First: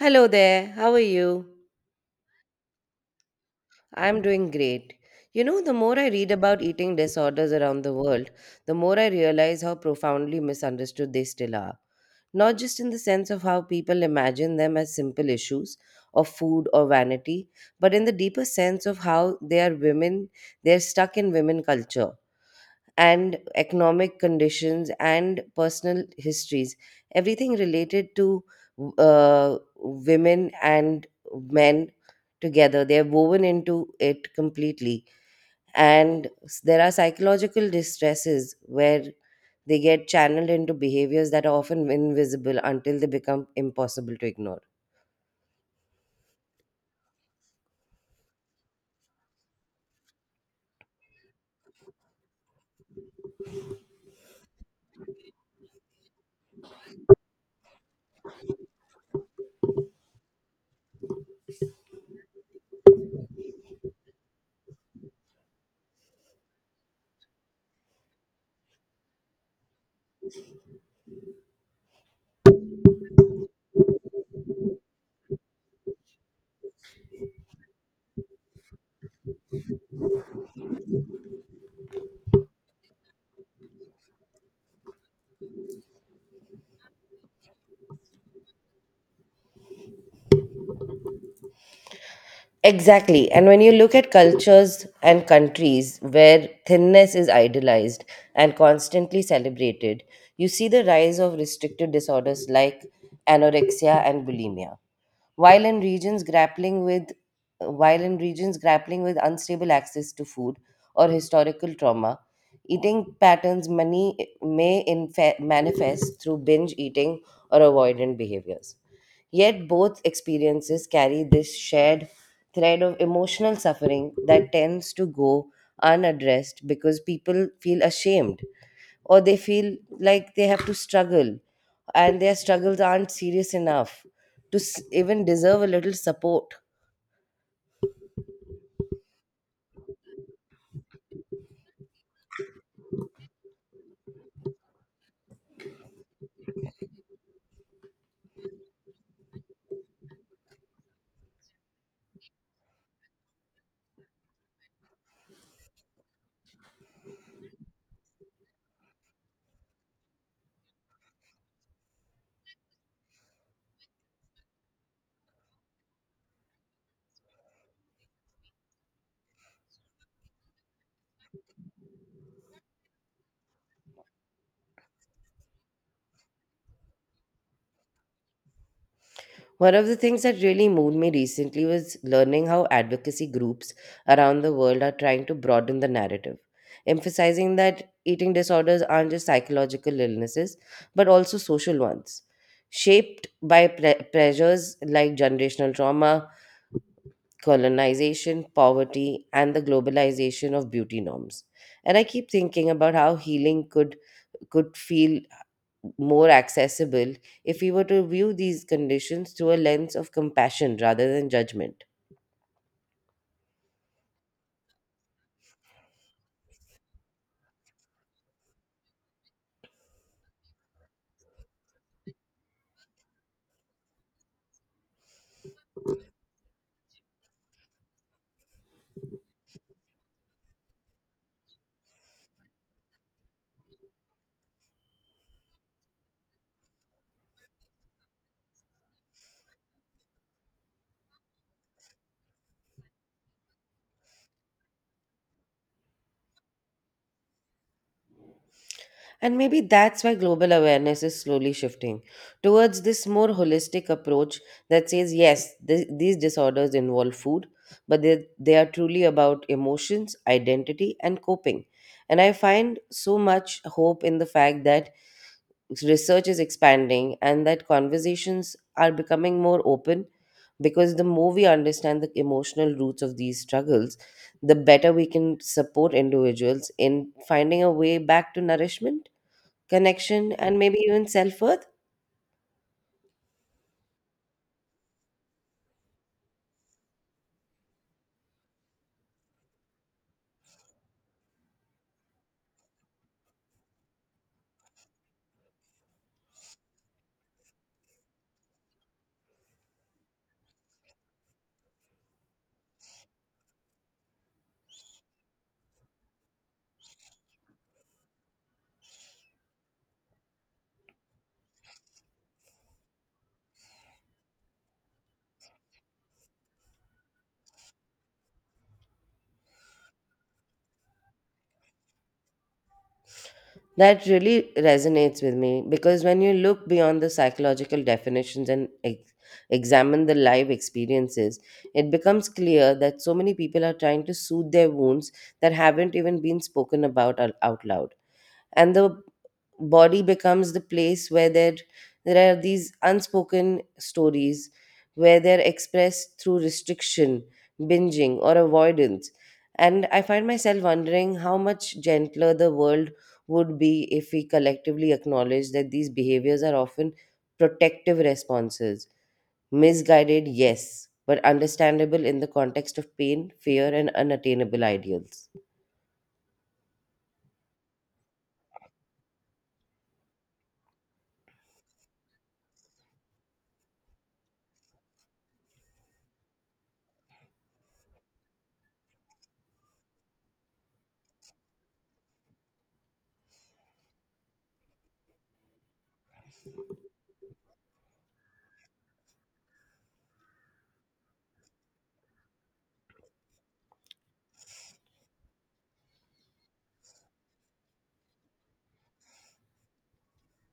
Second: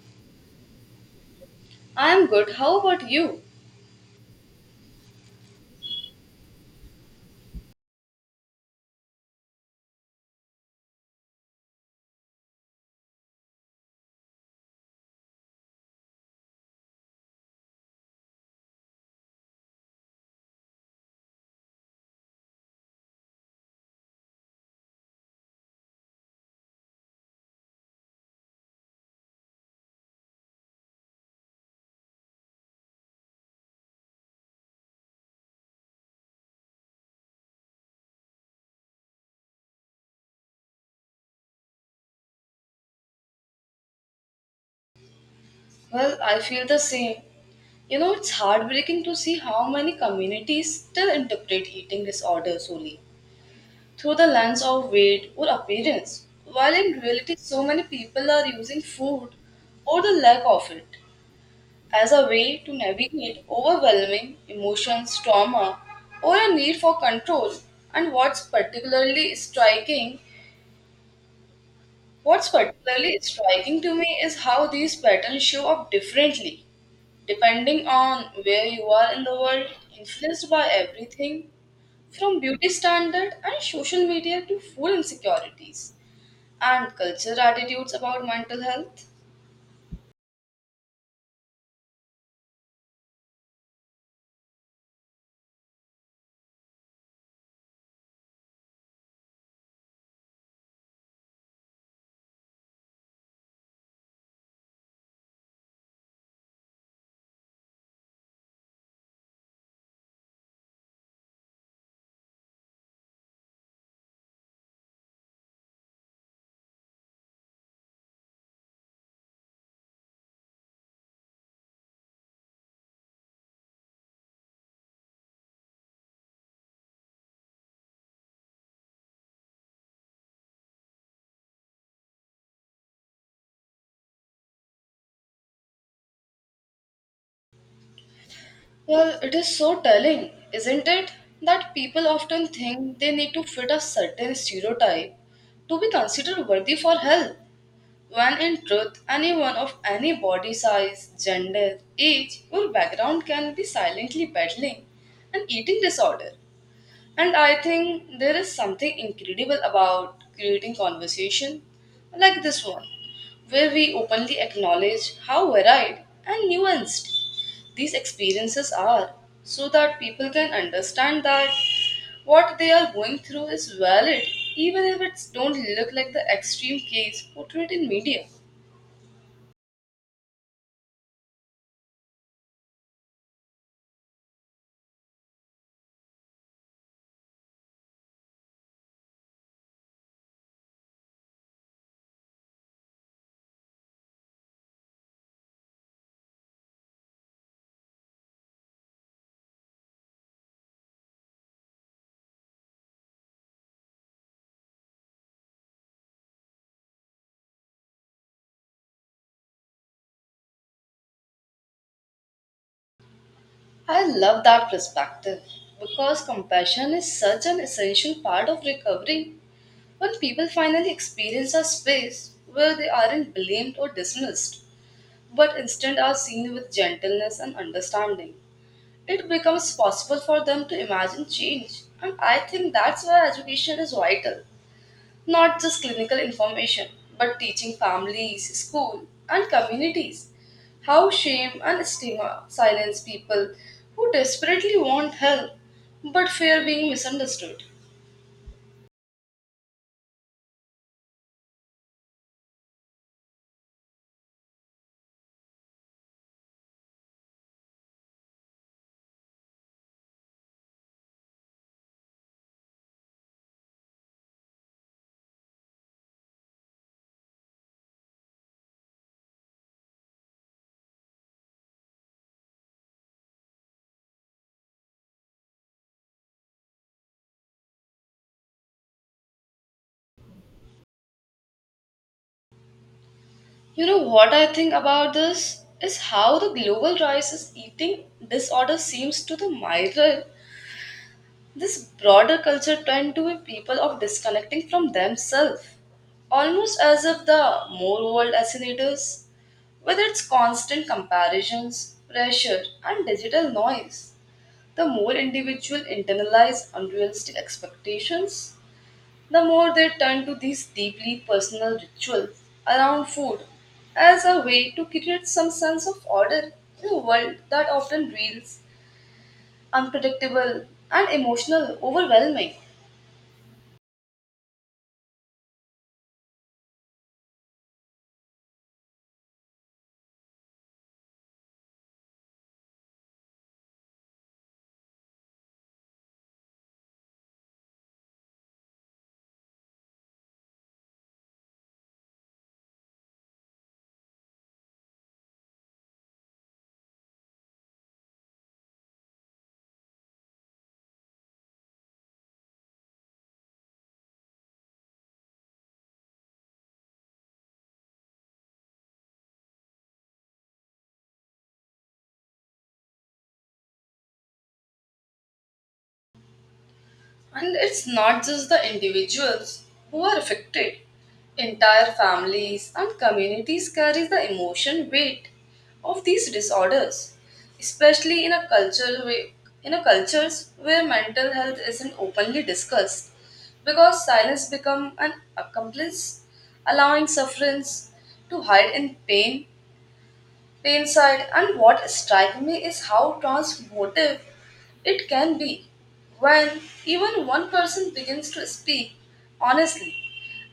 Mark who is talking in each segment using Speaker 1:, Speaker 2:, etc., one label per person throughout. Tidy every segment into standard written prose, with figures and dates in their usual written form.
Speaker 1: Hello there, how are you?
Speaker 2: I'm good. How about you?
Speaker 1: I'm doing great. You know, the more I read about eating disorders around the world, the more I realize how profoundly misunderstood they still are. Not just in the sense of how people imagine them as simple issues of food or vanity, but in the deeper sense of how they are women, they're stuck in women culture and economic conditions and personal histories everything related to women and men together they're woven into it completely and there are psychological distresses where they get channeled into behaviors that are often invisible until they become impossible to ignore.
Speaker 2: Well, I feel the same. You know, it's heartbreaking to see how many communities still interpret eating disorder solely through the lens of weight or appearance, while in reality, so many people are using food or the lack of it as a way to navigate overwhelming emotions, trauma, or a need for control. And what's particularly striking to me is how these patterns show up differently depending on where you are in the world, influenced by everything from beauty standard and social media to food insecurities and cultural attitudes about mental health.
Speaker 1: Exactly. And when you look at cultures and countries where thinness is idolized and constantly celebrated, you see the rise of restrictive disorders like anorexia and bulimia while in regions grappling with unstable access to food or historical trauma, eating patterns many manifest through binge eating or avoidant behaviors. Yet both experiences carry this shared thread of emotional suffering that tends to go unaddressed because people feel ashamed or they feel like they have to struggle and their struggles aren't serious enough to even deserve a little support.
Speaker 2: Well, it is so telling, isn't it, that people often think they need to fit a certain stereotype to be considered worthy for help, when in truth, anyone of any body size, gender, age, or background can be silently battling an eating disorder. And I think there is something incredible about creating conversation like this one, where we openly acknowledge how varied and nuanced these experiences are, so that people can understand that what they are going through is valid, even if it don't look like the extreme case portrayed in media.
Speaker 1: One of the things that really moved me recently was learning how advocacy groups around the world are trying to broaden the narrative, emphasizing that eating disorders aren't just psychological illnesses, but also social ones, shaped by pressures like generational trauma, colonization, poverty, and the globalization of beauty norms. And I keep thinking about how healing could feel more accessible if we were to view these conditions through a lens of compassion rather than judgment.
Speaker 2: I love that perspective because compassion is such an essential part of recovery. When people finally experience a space where they aren't blamed or dismissed, but instead are seen with gentleness and understanding, it becomes possible for them to imagine change. And I think that's where education is vital. Not just clinical information, but teaching families, school, and communities how shame and stigma silence people who desperately want help but fear being misunderstood.
Speaker 1: And maybe that's why global awareness is slowly shifting towards this more holistic approach that says, yes, these disorders involve food, but they are truly about emotions, identity, and coping. And I find so much hope in the fact that research is expanding and that conversations are becoming more open because the more we understand the emotional roots of these struggles, the better we can support individuals in finding a way back to nourishment, connection, and maybe even self worth.
Speaker 2: You know what I think about this is how the global rise crisis eating disorder seems to the mirror this broader culture trend to be people of disconnecting from themselves, almost as if the more world fascinators, with its constant comparisons, pressure, and digital noise, the more individual internalize unrealistic expectations the more they turn to these deeply personal rituals around food as a way to create some sense of order in a world that often feels unpredictable and emotional overwhelming.
Speaker 1: That really resonates with me because when you look beyond the psychological definitions and examine the live experiences, it becomes clear that so many people are trying to soothe their wounds that haven't even been spoken about out loud and the body becomes the place where there are these unspoken stories where they're expressed through restriction, binging, or avoidance. And I find myself wondering how much gentler the world would be if we collectively acknowledge that these behaviors are often protective responses, misguided yes, but understandable in the context of pain, fear, and unattainable ideals.
Speaker 2: And it's not just the individuals who are affected. Entire families and communities carry the emotion weight of these disorders, especially in a culture way, in a cultures where mental health isn't openly discussed, because silence become an accomplice, allowing sufferance to hide in pain the insight. And what strikes me is how transformative it can be when even one person begins to speak honestly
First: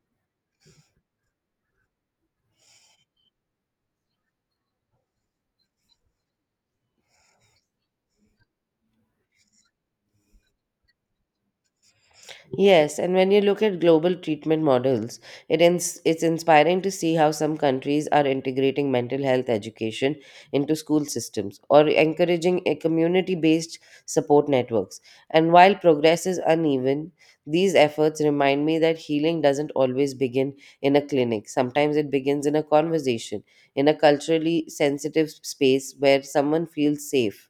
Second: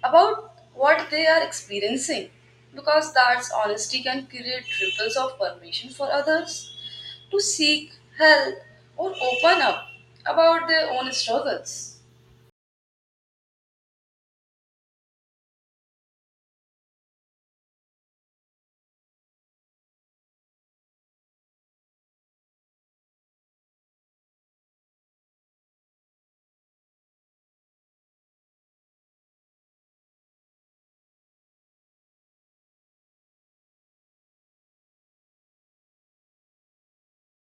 Speaker 2: about what they are experiencing because that honesty can create ripples of permission for others to seek help or open up about their own struggles.
Speaker 1: Yes, and when you look at global treatment models, it's inspiring to see how some countries are integrating mental health education into school systems or encouraging a community-based support networks. And while progress is uneven, these efforts remind me that healing doesn't always begin in a clinic. Sometimes it begins in a conversation, in a culturally sensitive space where someone feels safe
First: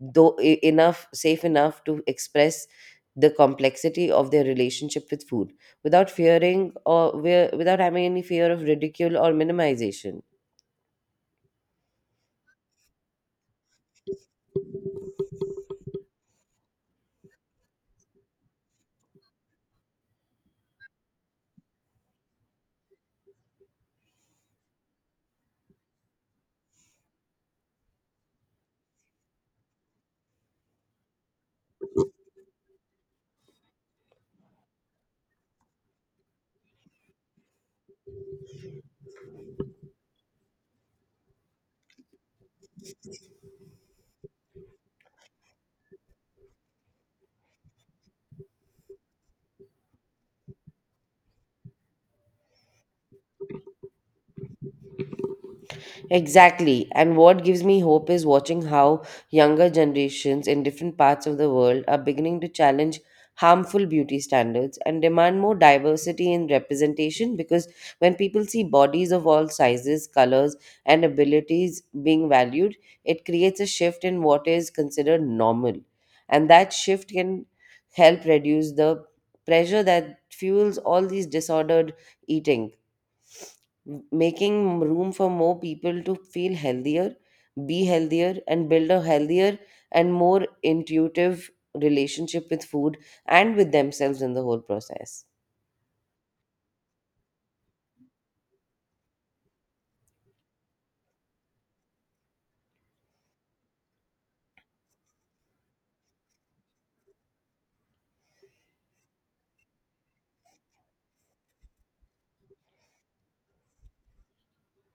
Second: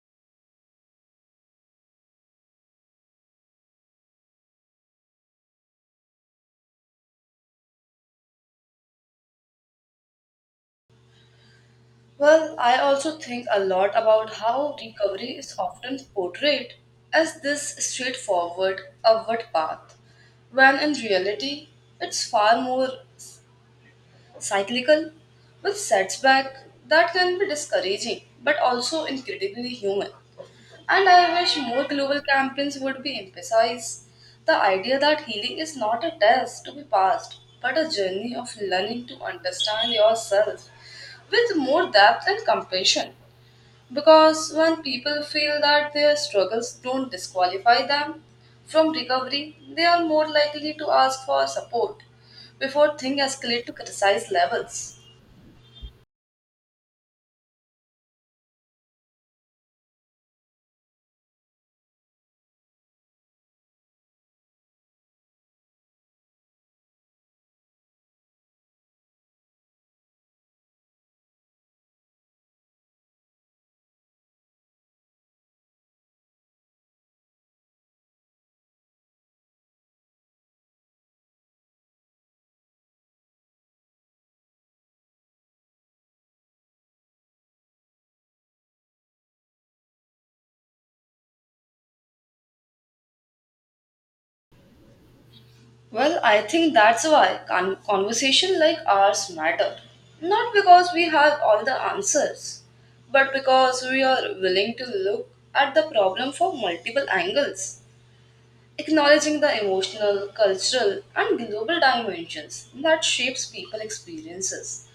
Speaker 1: though e- enough safe enough to express the complexity of their relationship with food without without having any fear of ridicule or minimization.
Speaker 2: Well, I also think a lot about how recovery is often portrayed as this straightforward upward path, when in reality it's far more cyclical, with setback that can be discouraging but also incredibly human. And I wish more global campaigns would be emphasized the idea that healing is not a test to be passed, but a journey of learning to understand yourself with more depth and compassion. Because when people feel that their struggles don't disqualify them from recovery, they are more likely to ask for support before things escalate to criticize levels.
Speaker 1: Exactly. And what gives me hope is watching how younger generations in different parts of the world are beginning to challenge harmful beauty standards and demand more diversity in representation because when people see bodies of all sizes, colors, and abilities being valued, it creates a shift in what is considered normal. And that shift can help reduce the pressure that fuels all these disordered eating, making room for more people to feel healthier, be healthier, and build a healthier and more intuitive relationship with food and with themselves in the whole process.
Speaker 2: Well, I think that's why conversation like ours matter. Not because we have all the answers, but because we are willing to look at the problem from multiple angles, acknowledging the emotional, cultural, and global dimensions that shapes people experiences,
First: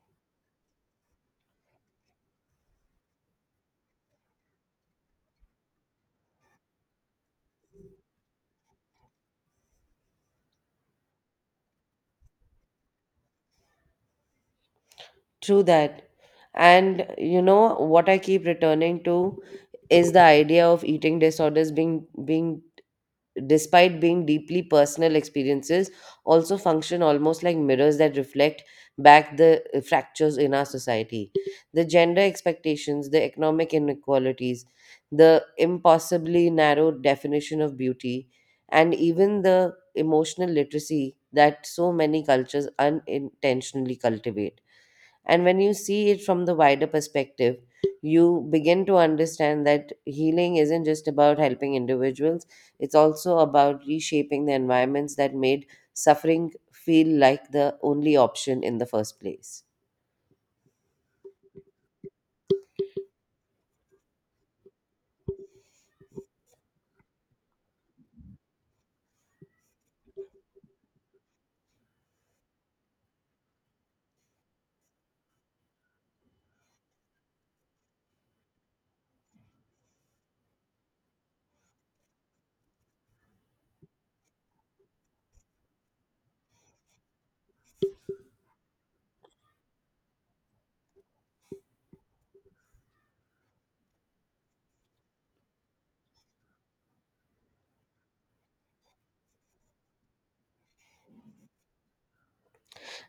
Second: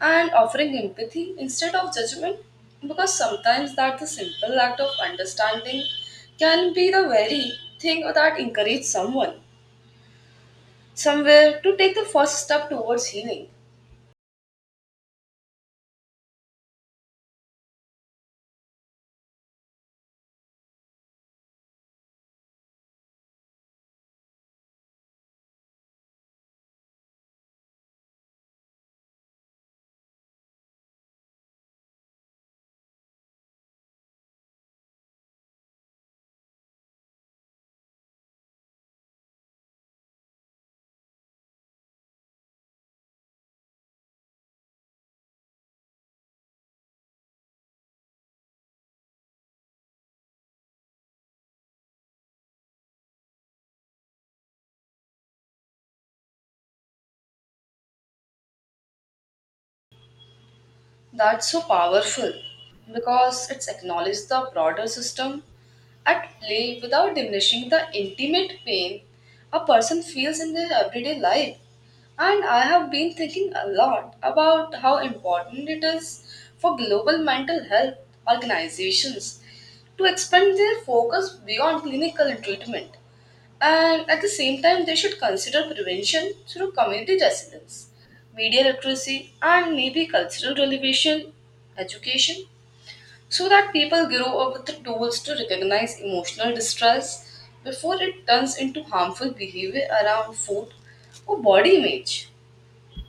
Speaker 2: and offering empathy instead of judgment because sometimes that the simple act of understanding can be the very thing that encourages someone somewhere to take the first step towards healing.
Speaker 1: True that. And you know what I keep returning to is the idea of eating disorders being, despite being deeply personal experiences, also function almost like mirrors that reflect back the fractures in our society. The gender expectations, the economic inequalities, the impossibly narrow definition of beauty, and even the emotional literacy that so many cultures unintentionally cultivate. And when you see it from the wider perspective, you begin to understand that healing isn't just about helping individuals, it's also about reshaping the environments that made suffering feel like the only option in the first place.
Speaker 2: That's so powerful because it's acknowledged the broader system at play without diminishing the intimate pain a person feels in their everyday life. And I have been thinking a lot about how important it is for global mental health organizations to expand their focus beyond clinical treatment. And at the same time, they should consider prevention through community resilience, media literacy, and maybe cultural relevation education so that people grow up with the tools to recognize emotional distress before it turns into harmful behavior around food or body image.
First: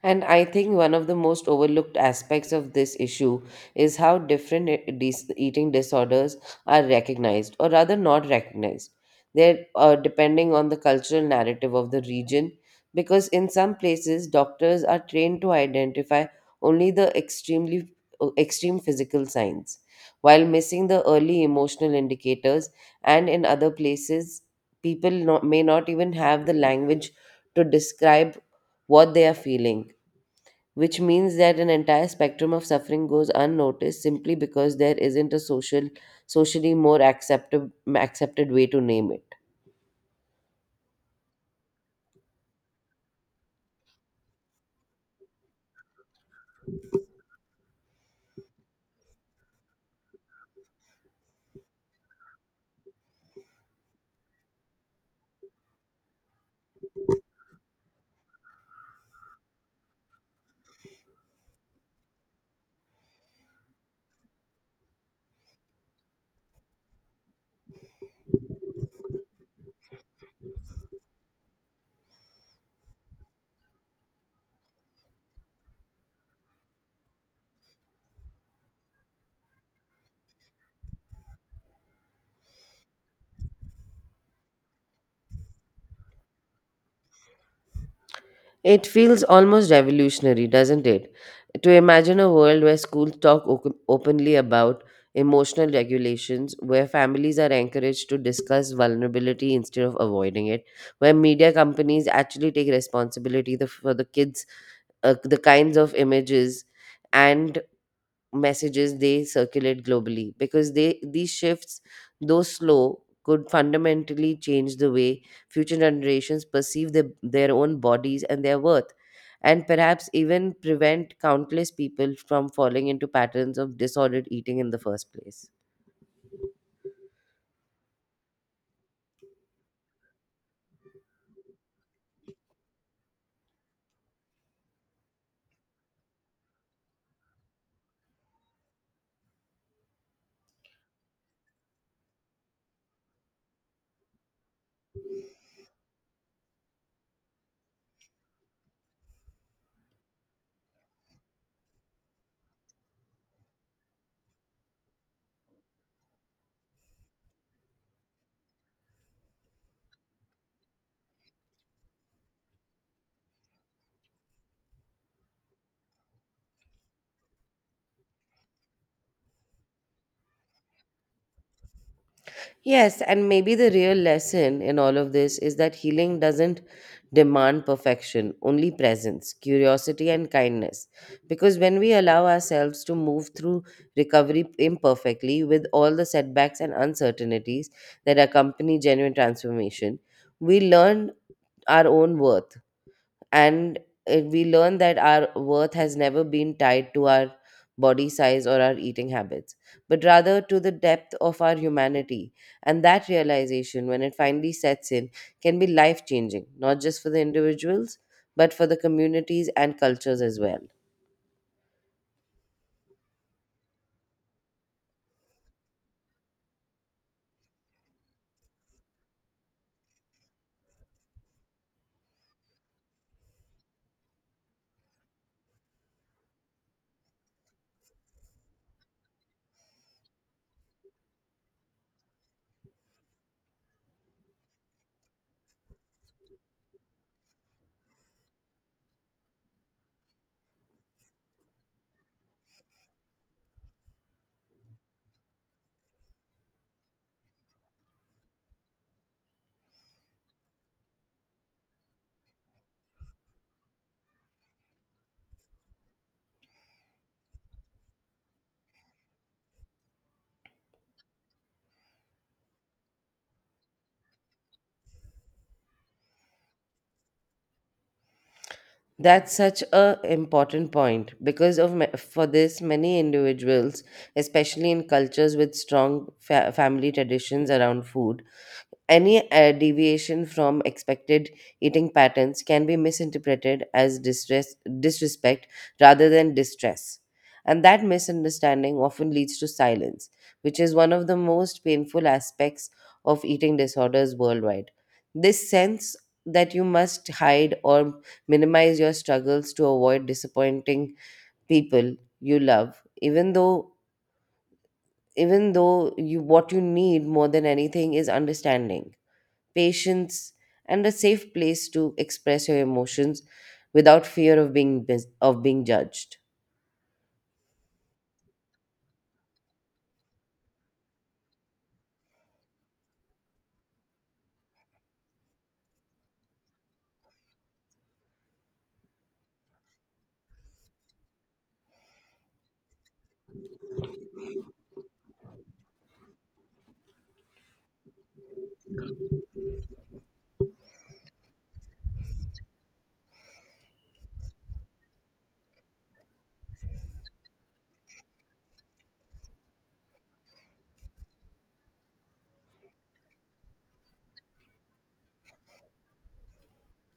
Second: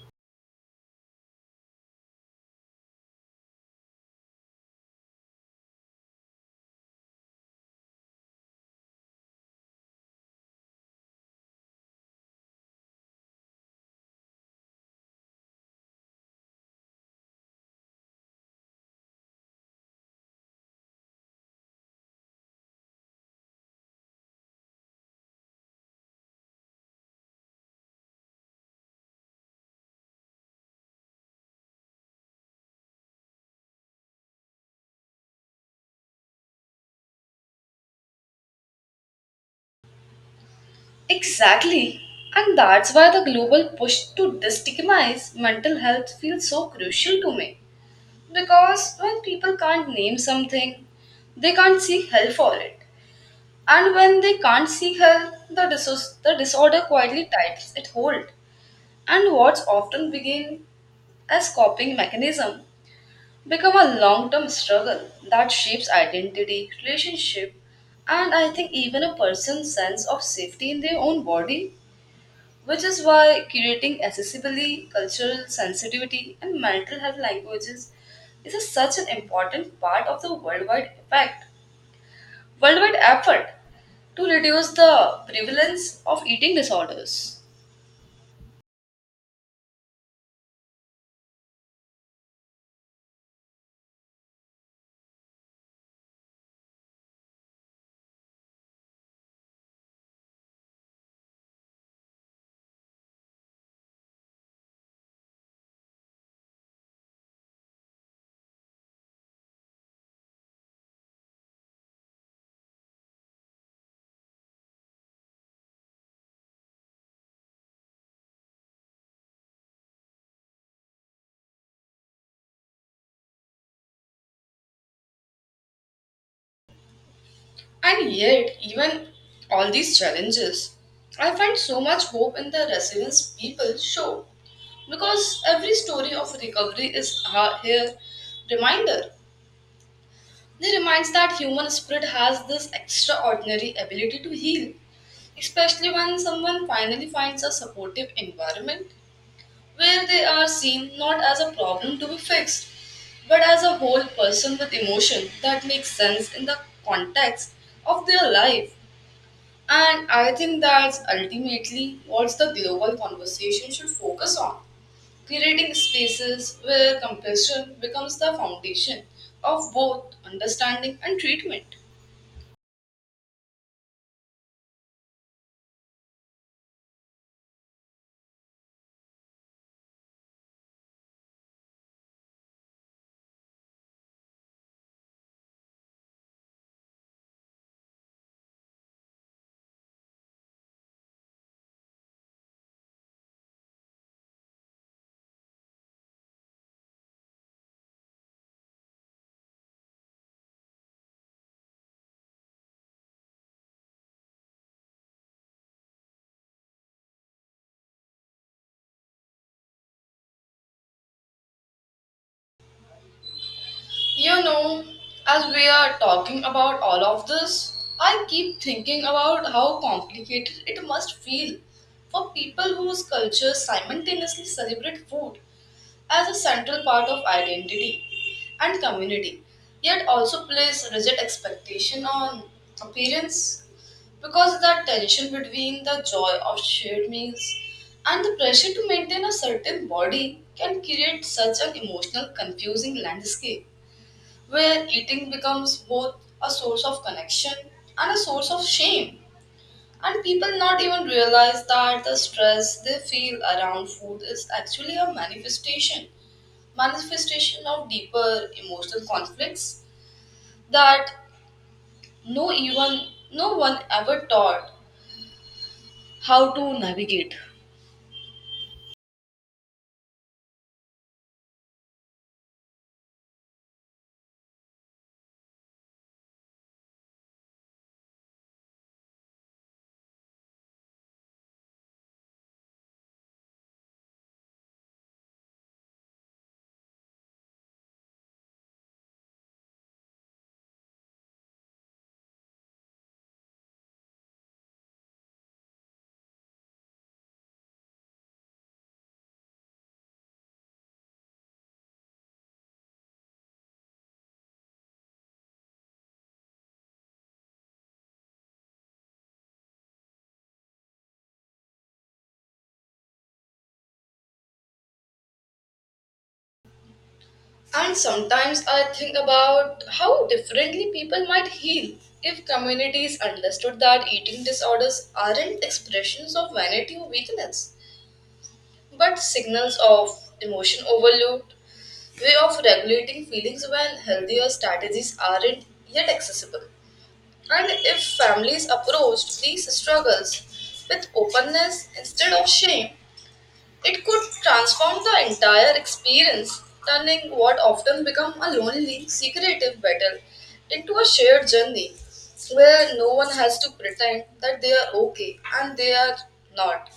Speaker 1: And I think one of the most overlooked aspects of this issue is how different eating disorders are recognized, or rather, not recognized. They're depending on the cultural narrative of the region, because in some places, doctors are trained to identify only the extreme physical signs, while missing the early emotional indicators. And in other places, people not, may not even have the language to describe what they are feeling, which means that an entire spectrum of suffering goes unnoticed simply because there isn't a socially more accepted way to name it.
Speaker 2: Exactly. And that's why the global push to destigmatize mental health feels so crucial to me. Because when people can't name something, they can't seek help for it. And when they can't see help, the disorder quietly tightens its hold. And what's often begin as coping mechanism become a long-term struggle that shapes identity, relationship, and I think even a person's sense of safety in their own body, which is why curating accessibly cultural sensitivity and mental health languages is such an important part of the worldwide effort to reduce the prevalence of eating disorders.
Speaker 1: It feels almost revolutionary, doesn't it, to imagine a world where schools talk openly about emotional regulations, where families are encouraged to discuss vulnerability instead of avoiding it, where media companies actually take responsibility for the kinds of images and messages they circulate globally, because they these shifts, though slow, could fundamentally change the way future generations perceive their own bodies and their worth, and perhaps even prevent countless people from falling into patterns of disordered eating in the first place.
Speaker 2: And yet, even all these challenges, I find so much hope in the resilience people show because every story of recovery is a here reminder. They reminds that human spirit has this extraordinary ability to heal, especially when someone finally finds a supportive environment where they are seen not as a problem to be fixed, but as a whole person with emotion that makes sense in the context of their life. And I think that's ultimately what the global conversation should focus on creating spaces where compassion becomes the foundation of both understanding and treatment.
Speaker 1: Yes, and maybe the real lesson in all of this is that healing doesn't demand perfection, only presence, curiosity, and kindness. Because when we allow ourselves to move through recovery imperfectly with all the setbacks and uncertainties that accompany genuine transformation, we learn our own worth and we learn that our worth has never been tied to our body size or our eating habits, but rather to the depth of our humanity. And that realization, when it finally sets in, can be life changing not just for the individuals but for the communities and cultures as well.
Speaker 2: You know, as we are talking about all of this, I keep thinking about how complicated it must feel for people whose cultures simultaneously celebrate food as a central part of identity and community, yet also place rigid expectation on appearance because that tension between the joy of shared meals and the pressure to maintain a certain body can create such an emotional confusing landscape where eating becomes both a source of connection and a source of shame. And people not even realize that the stress they feel around food is actually a manifestation of deeper emotional conflicts that no even no one ever taught how to navigate.
Speaker 1: That's such a important point because for this many individuals, especially in cultures with strong family traditions around food. Any deviation from expected eating patterns can be misinterpreted as disrespect rather than distress. And that misunderstanding often leads to silence, which is one of the most painful aspects of eating disorders worldwide. This sense that you must hide or minimize your struggles to avoid disappointing people you love, even though you what you need more than anything is understanding, patience, and a safe place to express your emotions without fear of being mis- of being judged.
Speaker 2: And sometimes I think about how differently people might heal if communities understood that eating disorders aren't expressions of vanity or weakness, but signals of emotion overload, way of regulating feelings when healthier strategies aren't yet accessible. And if families approached these struggles with openness instead of shame, it could transform the entire experience, turning what often become a lonely, secretive battle into a shared journey where no one has to pretend that they are okay and they are not.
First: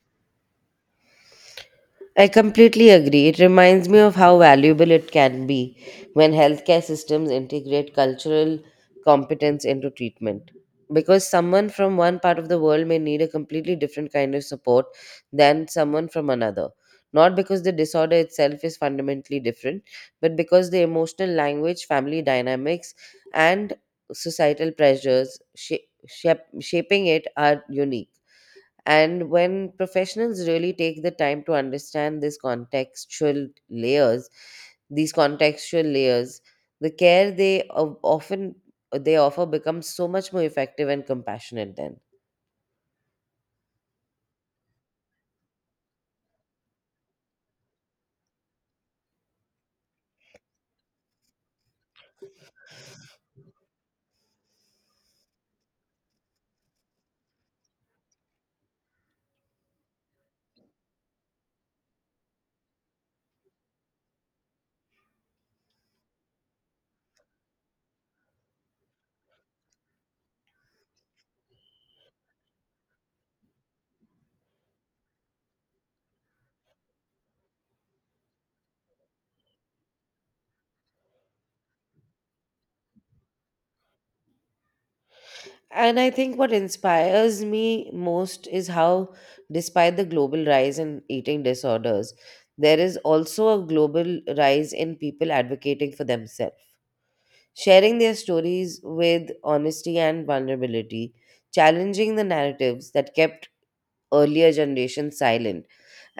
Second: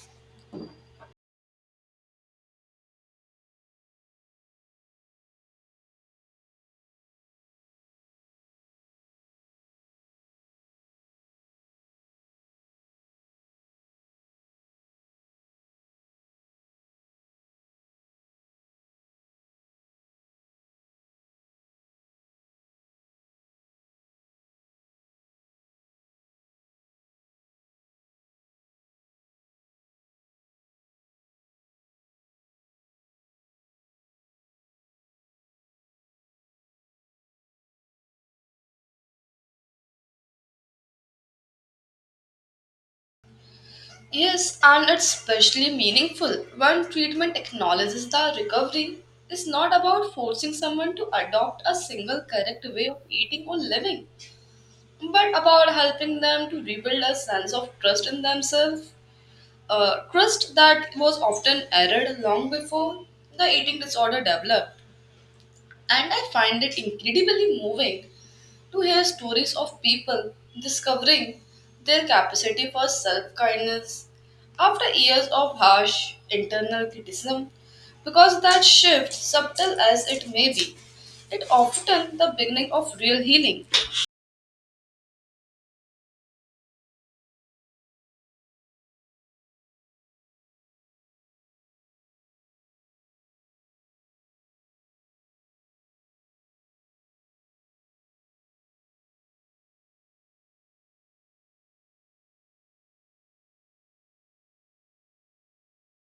Speaker 1: I completely agree. It reminds me of how valuable it can be when healthcare systems integrate cultural competence into treatment. Because someone from one part of the world may need a completely different kind of support than someone from another. Not because the disorder itself is fundamentally different, but because the emotional language, family dynamics, and societal pressures shaping it are unique. And when professionals really take the time to understand these contextual layers, these contextual layers, the care they of- often they offer becomes so much more effective and compassionate then.
Speaker 2: Yes, and it's especially meaningful when treatment acknowledges that recovery is not about forcing someone to adopt a single correct way of eating or living, but about helping them to rebuild a sense of trust in themselves a crust that was often arid long before the eating disorder developed. And I find it incredibly moving to hear stories of people discovering their capacity for self kindness after years of harsh internal criticism. Because that shift, subtle as it may be, it often the beginning of real healing.
Speaker 1: And I think what inspires me most is how, despite the global rise in eating disorders, there is also a global rise in people advocating for themselves, sharing their stories with honesty and vulnerability, challenging the narratives that kept earlier generations silent,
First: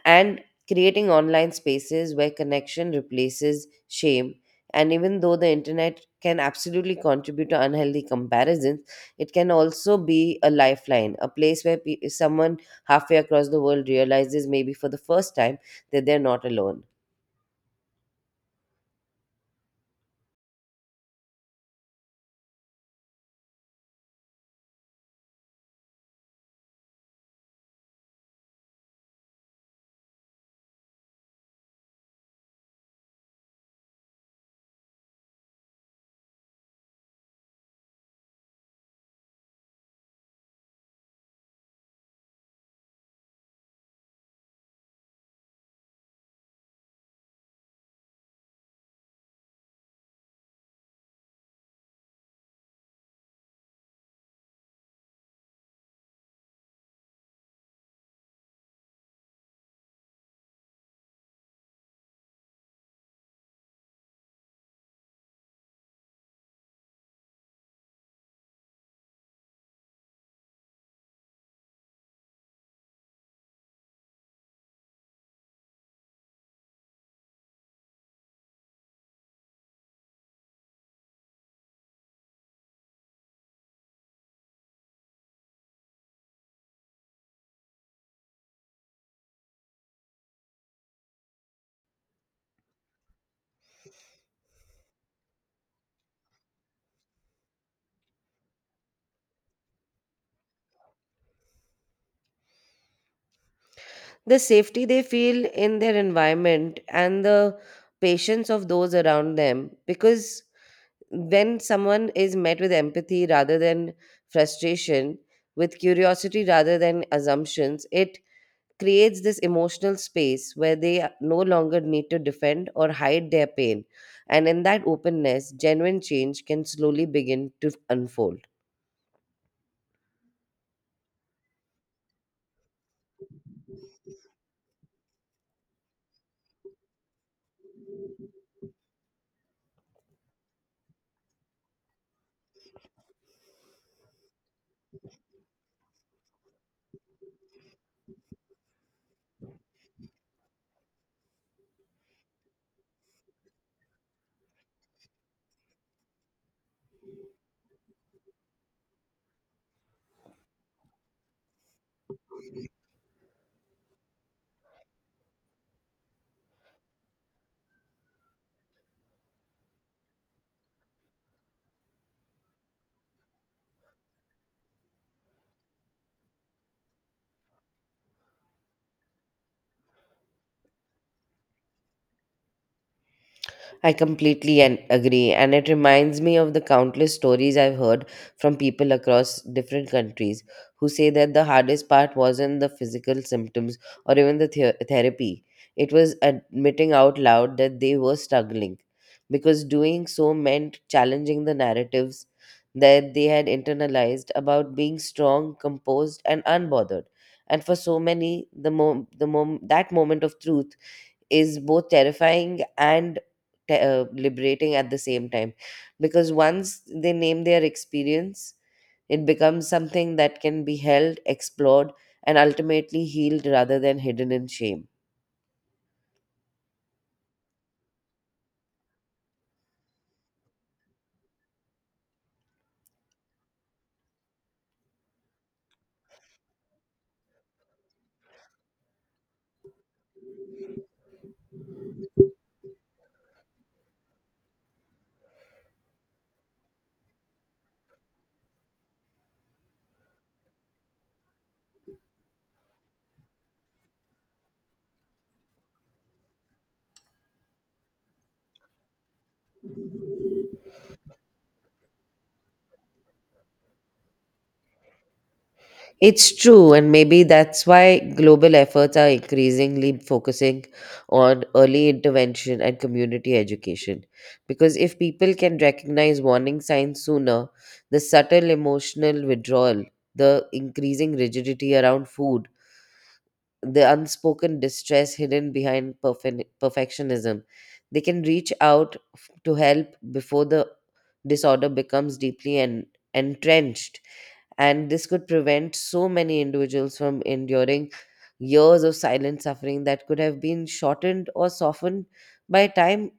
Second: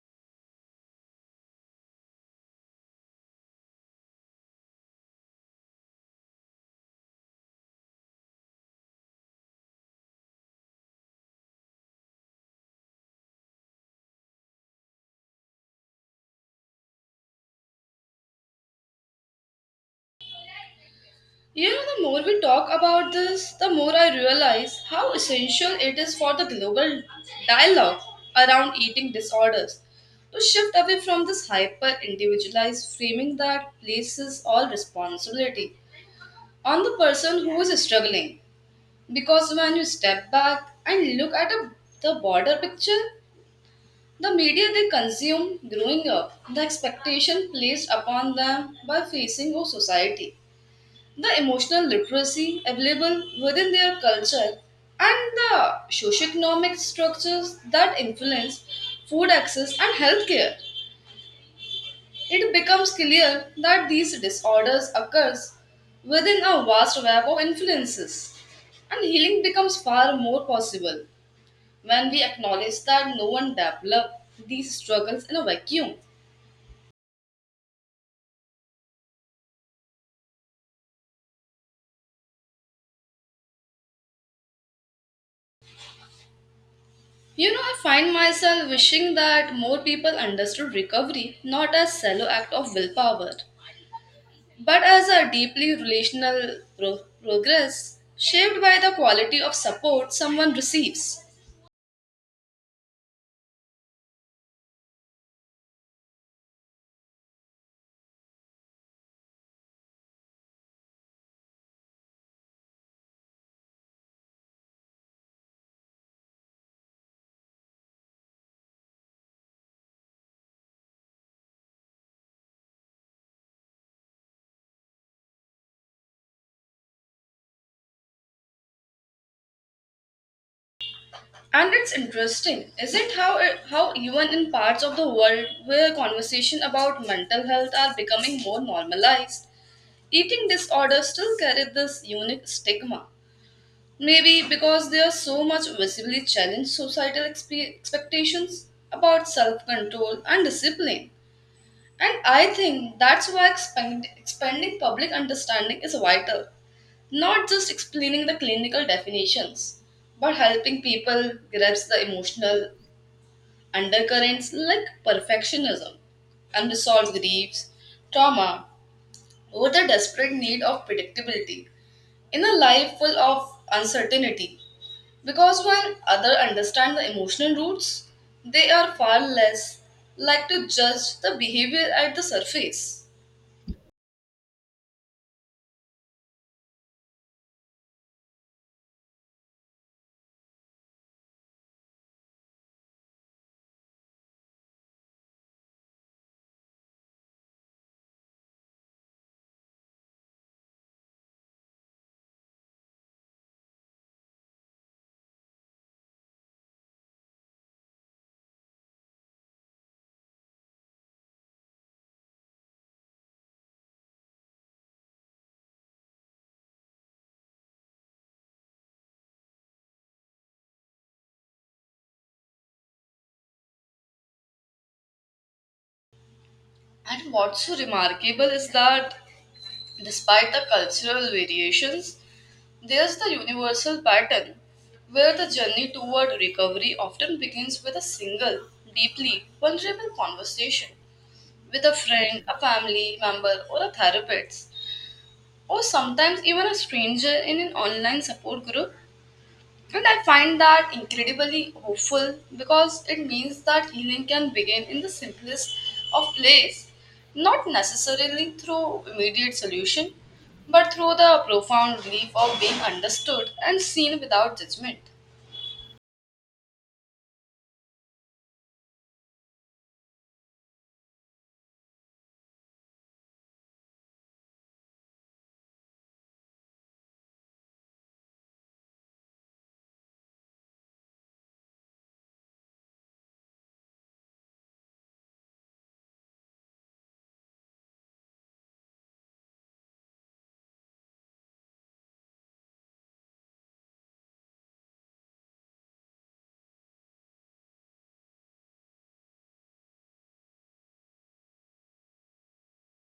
Speaker 1: and creating online spaces where connection replaces shame. And even though the internet can absolutely contribute to unhealthy comparisons, it can also be a lifeline, a place where someone halfway across the world realizes, maybe for the first time, that they're not alone.
Speaker 2: You know, the more we talk about this, the more I realize how essential it is for the global dialogue around eating disorders to shift away from this hyper individualized framing that places all responsibility on the person who is struggling. Because when you step back and look at the broader picture, the media they consume growing up, the expectation placed upon them by facing our society the emotional literacy available within their culture and the socioeconomic structures that influence food access and healthcare. It becomes clear that these disorders occurs within a vast web of influences, and healing becomes far more possible when we acknowledge that no one developed these struggles in a vacuum. You know, I find myself wishing that more people understood recovery not as shallow act of willpower but as a deeply relational progress shaped by the quality of support someone receives.
Speaker 1: The safety they feel in their environment and the patience of those around them, because when someone is met with empathy rather than frustration, with curiosity rather than assumptions, it creates this emotional space where they no longer need to defend or hide their pain, and in that openness genuine change can slowly begin to unfold.
Speaker 2: And it's interesting, is it how even in parts of the world where conversation about mental health are becoming more normalized, eating disorders still carry this unique stigma. Maybe because they are so much visibly challenge societal expectations about self-control and discipline. And I think that's why expanding public understanding is vital. Not just explaining the clinical definitions, but helping people grasp the emotional undercurrents like perfectionism, unresolved griefs, trauma, or the desperate need of predictability in a life full of uncertainty. Because when others understand the emotional roots, they are far less like to judge the behavior at the surface.
Speaker 1: I completely agree, and it reminds me of the countless stories I've heard from people across different countries who say that the hardest part wasn't the physical symptoms or even therapy. It was admitting out loud that they were struggling, because doing so meant challenging the narratives that they had internalized about being strong, composed, and unbothered. And for so many, the mo the mom- that moment of truth is both terrifying and liberating at the same time, because once they name their experience it becomes something that can be held, explored, and ultimately healed rather than hidden in shame.
Speaker 2: And what's so remarkable is that despite the cultural variations, there's the universal pattern where the journey toward recovery often begins with a single, deeply vulnerable conversation with a friend, a family member, or a therapist, or sometimes even a stranger in an online support group. And I find that incredibly hopeful because it means that healing can begin in the simplest of place, not necessarily through immediate solution, but through the profound belief of being understood and seen without judgment.
Speaker 1: It's true, and maybe that's why global efforts are increasingly focusing on early intervention and community education. Because if people can recognize warning signs sooner, the subtle emotional withdrawal, the increasing rigidity around food, the unspoken distress hidden behind perfectionism, they can reach out to help before the disorder becomes deeply entrenched, and this could prevent so many individuals from enduring years of silent suffering that could have been shortened or softened by time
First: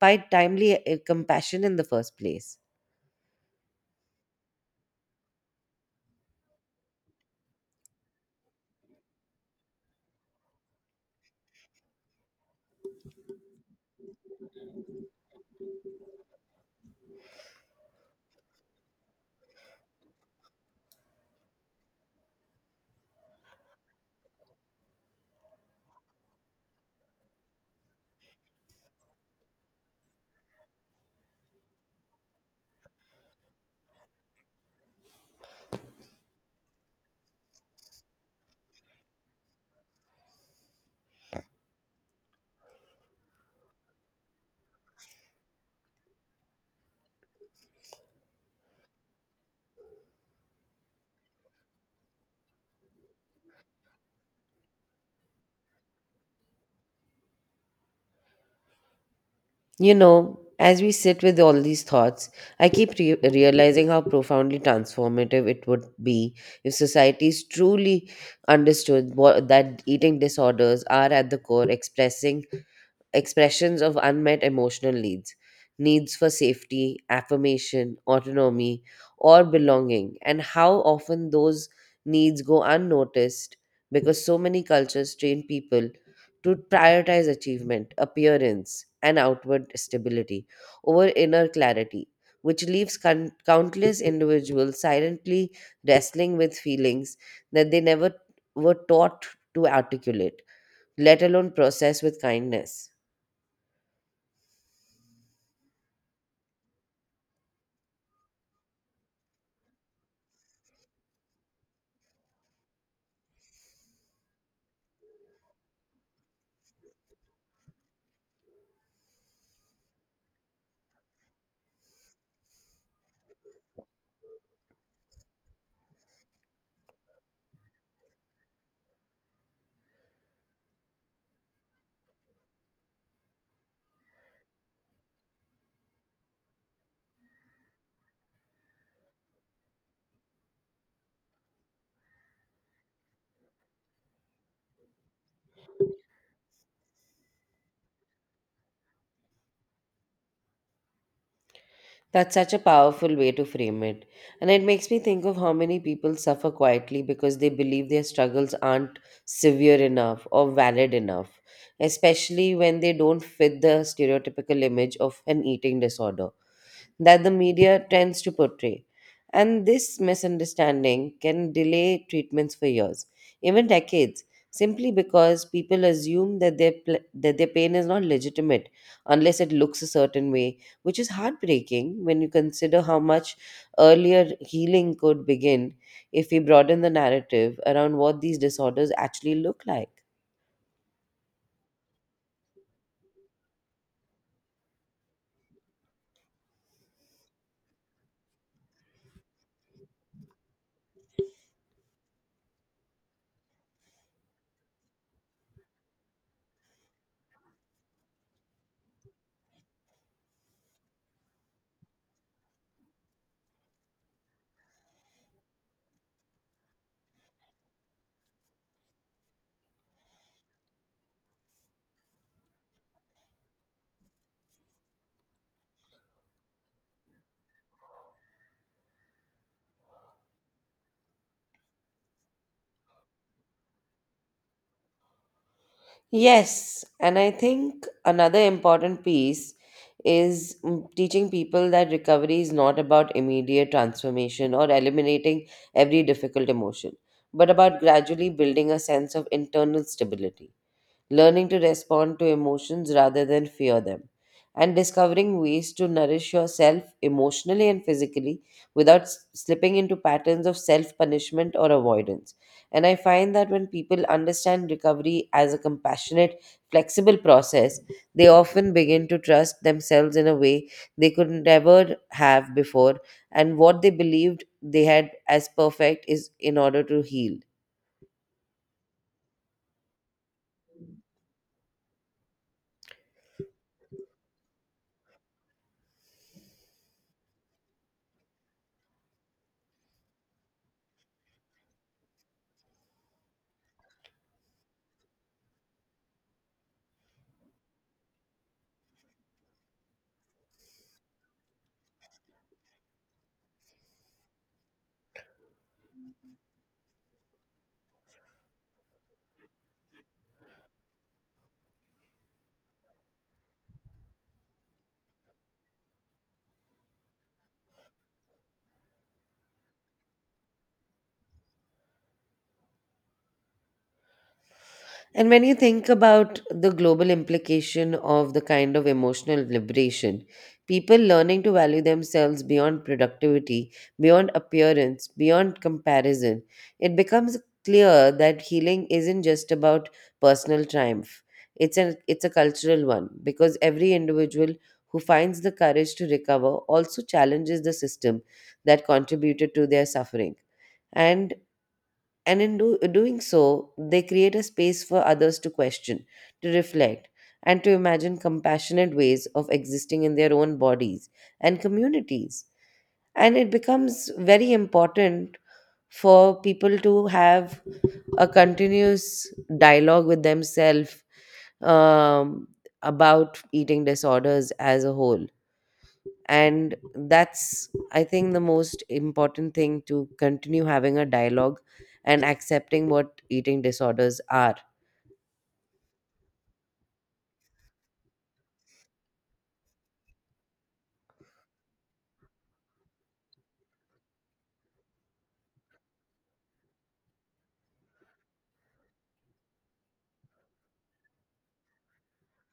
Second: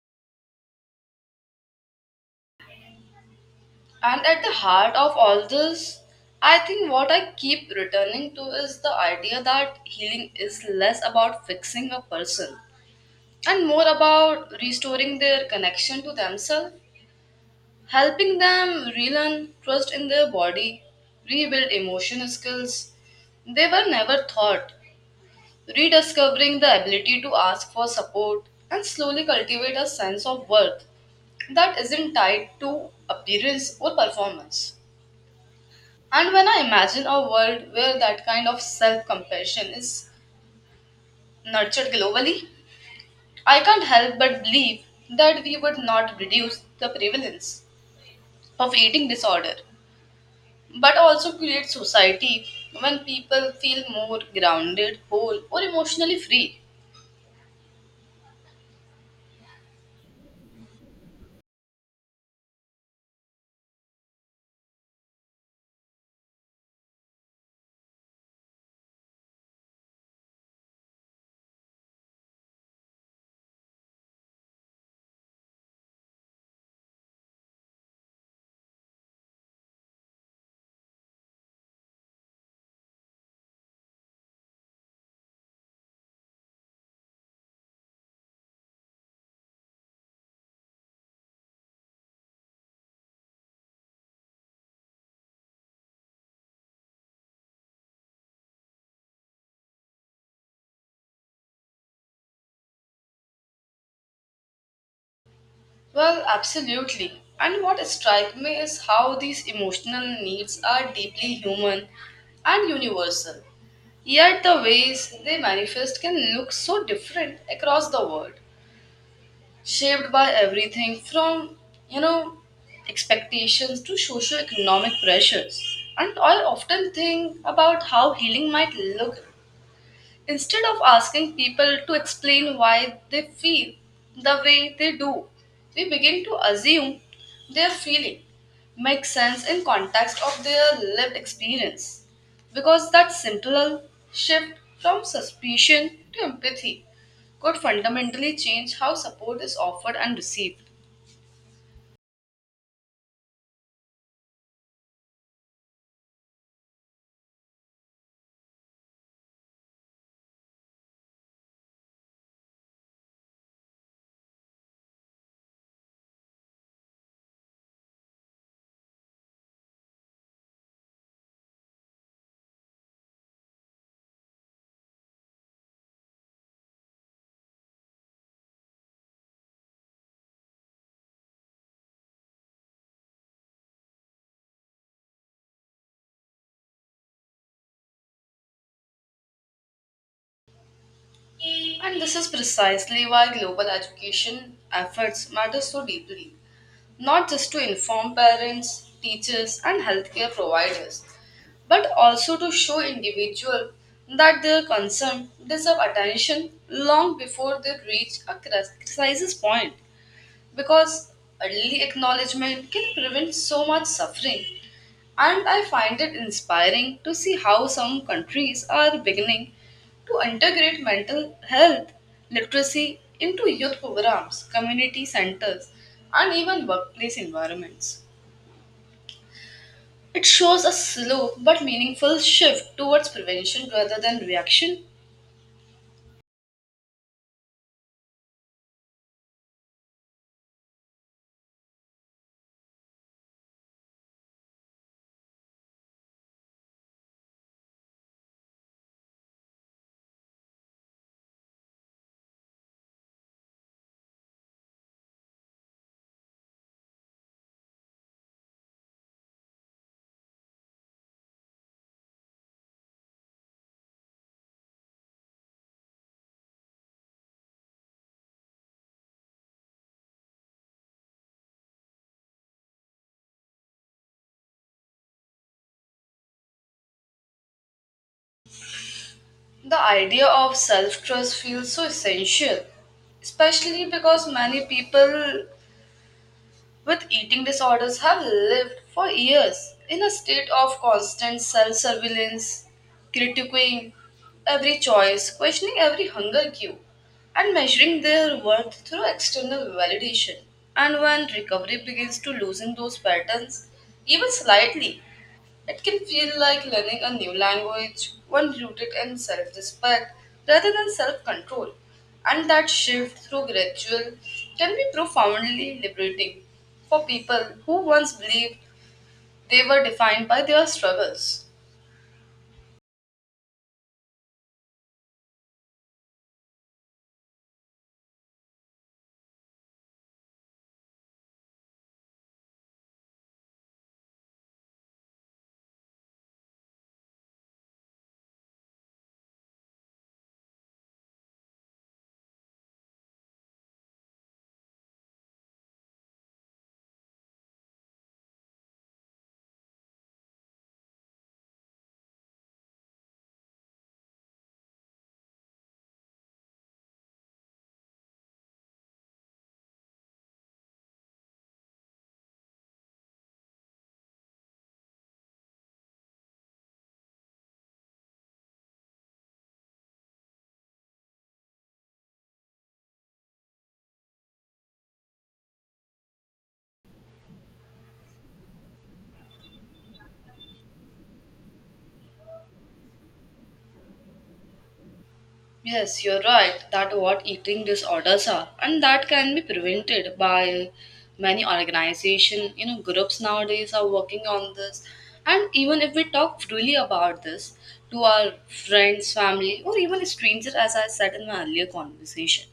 Speaker 1: by timely compassion in the first place.
Speaker 2: And at the heart of all this, I think what I keep returning to is the idea that healing is less about fixing a person and more about restoring their connection to themselves helping them relearn trust in their body, rebuild emotional skills they were never taught, rediscovering the ability to ask for support and slowly cultivate a sense of worth that isn't tied to appearance or performance. And when I imagine a world where that kind of self compassion is nurtured globally, I can't help but believe that we would not reduce the prevalence of eating disorder but also create society when people feel more grounded, whole, or emotionally free.
Speaker 1: You know, as we sit with all these thoughts, I keep realizing how profoundly transformative it would be if societies truly understood that eating disorders are at the core expressing expressions of unmet emotional needs, needs for safety, affirmation, autonomy, or belonging, and how often those needs go unnoticed because so many cultures train people to prioritize achievement, appearance, and outward stability over inner clarity, which leaves countless individuals silently wrestling with feelings that they never were taught to articulate, let alone process with kindness.
Speaker 2: Well, absolutely. And what strikes me is how these emotional needs are deeply human and universal. Yet the ways they manifest can look so different across the world, shaped by everything from, you know, expectations to socio-economic pressures. And I often think about how healing might look instead of asking people to explain why they feel the way they do. We begin to assume their feeling makes sense in context of their lived experience because that simple shift from suspicion to empathy could fundamentally change how support is offered and received.
Speaker 1: That's such a powerful way to frame it. And it makes me think of how many people suffer quietly because they believe their struggles aren't severe enough or valid enough, especially when they don't fit the stereotypical image of an eating disorder that the media tends to portray. And this misunderstanding can delay treatments for years, even decades, simply because people assume that that their pain is not legitimate unless it looks a certain way, which is heartbreaking when you consider how much earlier healing could begin if we broaden the narrative around what these disorders actually look like.
Speaker 2: And this is precisely why global education efforts matter so deeply, not just to inform parents, teachers, and healthcare providers, but also to show individuals that their concern deserve attention long before they reach a crisis point, because early acknowledgement can prevent so much suffering. And I find it inspiring to see how some countries are beginning to integrate mental health literacy into youth programs, community centers, and even workplace environments. It shows a slow but meaningful shift towards prevention rather than reaction.
Speaker 1: Yes, and I think another important piece is teaching people that recovery is not about immediate transformation or eliminating every difficult emotion, but about gradually building a sense of internal stability, learning to respond to emotions rather than fear them, and discovering ways to nourish yourself emotionally and physically without slipping into patterns of self punishment or avoidance. And I find that when people understand recovery as a compassionate, flexible process, they often begin to trust themselves in a way they could never have before, and what they believed they had as perfect is in order to heal.
Speaker 2: The idea of self trust feels so essential, especially because many people with eating disorders have lived for years in a state of constant self surveillance, critiquing every choice, questioning every hunger cue, and measuring their worth through external validation. And when recovery begins to loosen those patterns, even slightly, it can feel like learning a new language, one rooted in self respect rather than self control. And that shift through gradual can be profoundly liberating for people who once believed they were defined by their struggles.
Speaker 1: And when you think about the global implication of the kind of emotional liberation, people learning to value themselves beyond productivity, beyond appearance, beyond comparison, it becomes clear that healing isn't just about personal triumph. It's a cultural one, because every individual who finds the courage to recover also challenges the system that contributed to their suffering. And doing so, they create a space for others to question, to reflect, and to imagine compassionate ways of existing in their own bodies and communities. And it becomes very important for people to have a continuous dialogue with themselves um, about eating disorders as a whole, and that's I think the most important thing, to continue having a dialogue and accepting what eating disorders are.
Speaker 2: Yes, you're right that what eating disorders are, and that can be prevented by many organization. You know, groups nowadays are working on this, and even if we talk freely about this to our friends, family, or even a stranger, as I said in my earlier conversation.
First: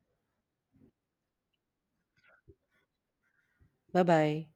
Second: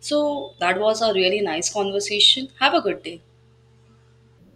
Speaker 2: So that was a really nice conversation. Have a good day.
Speaker 1: Bye bye.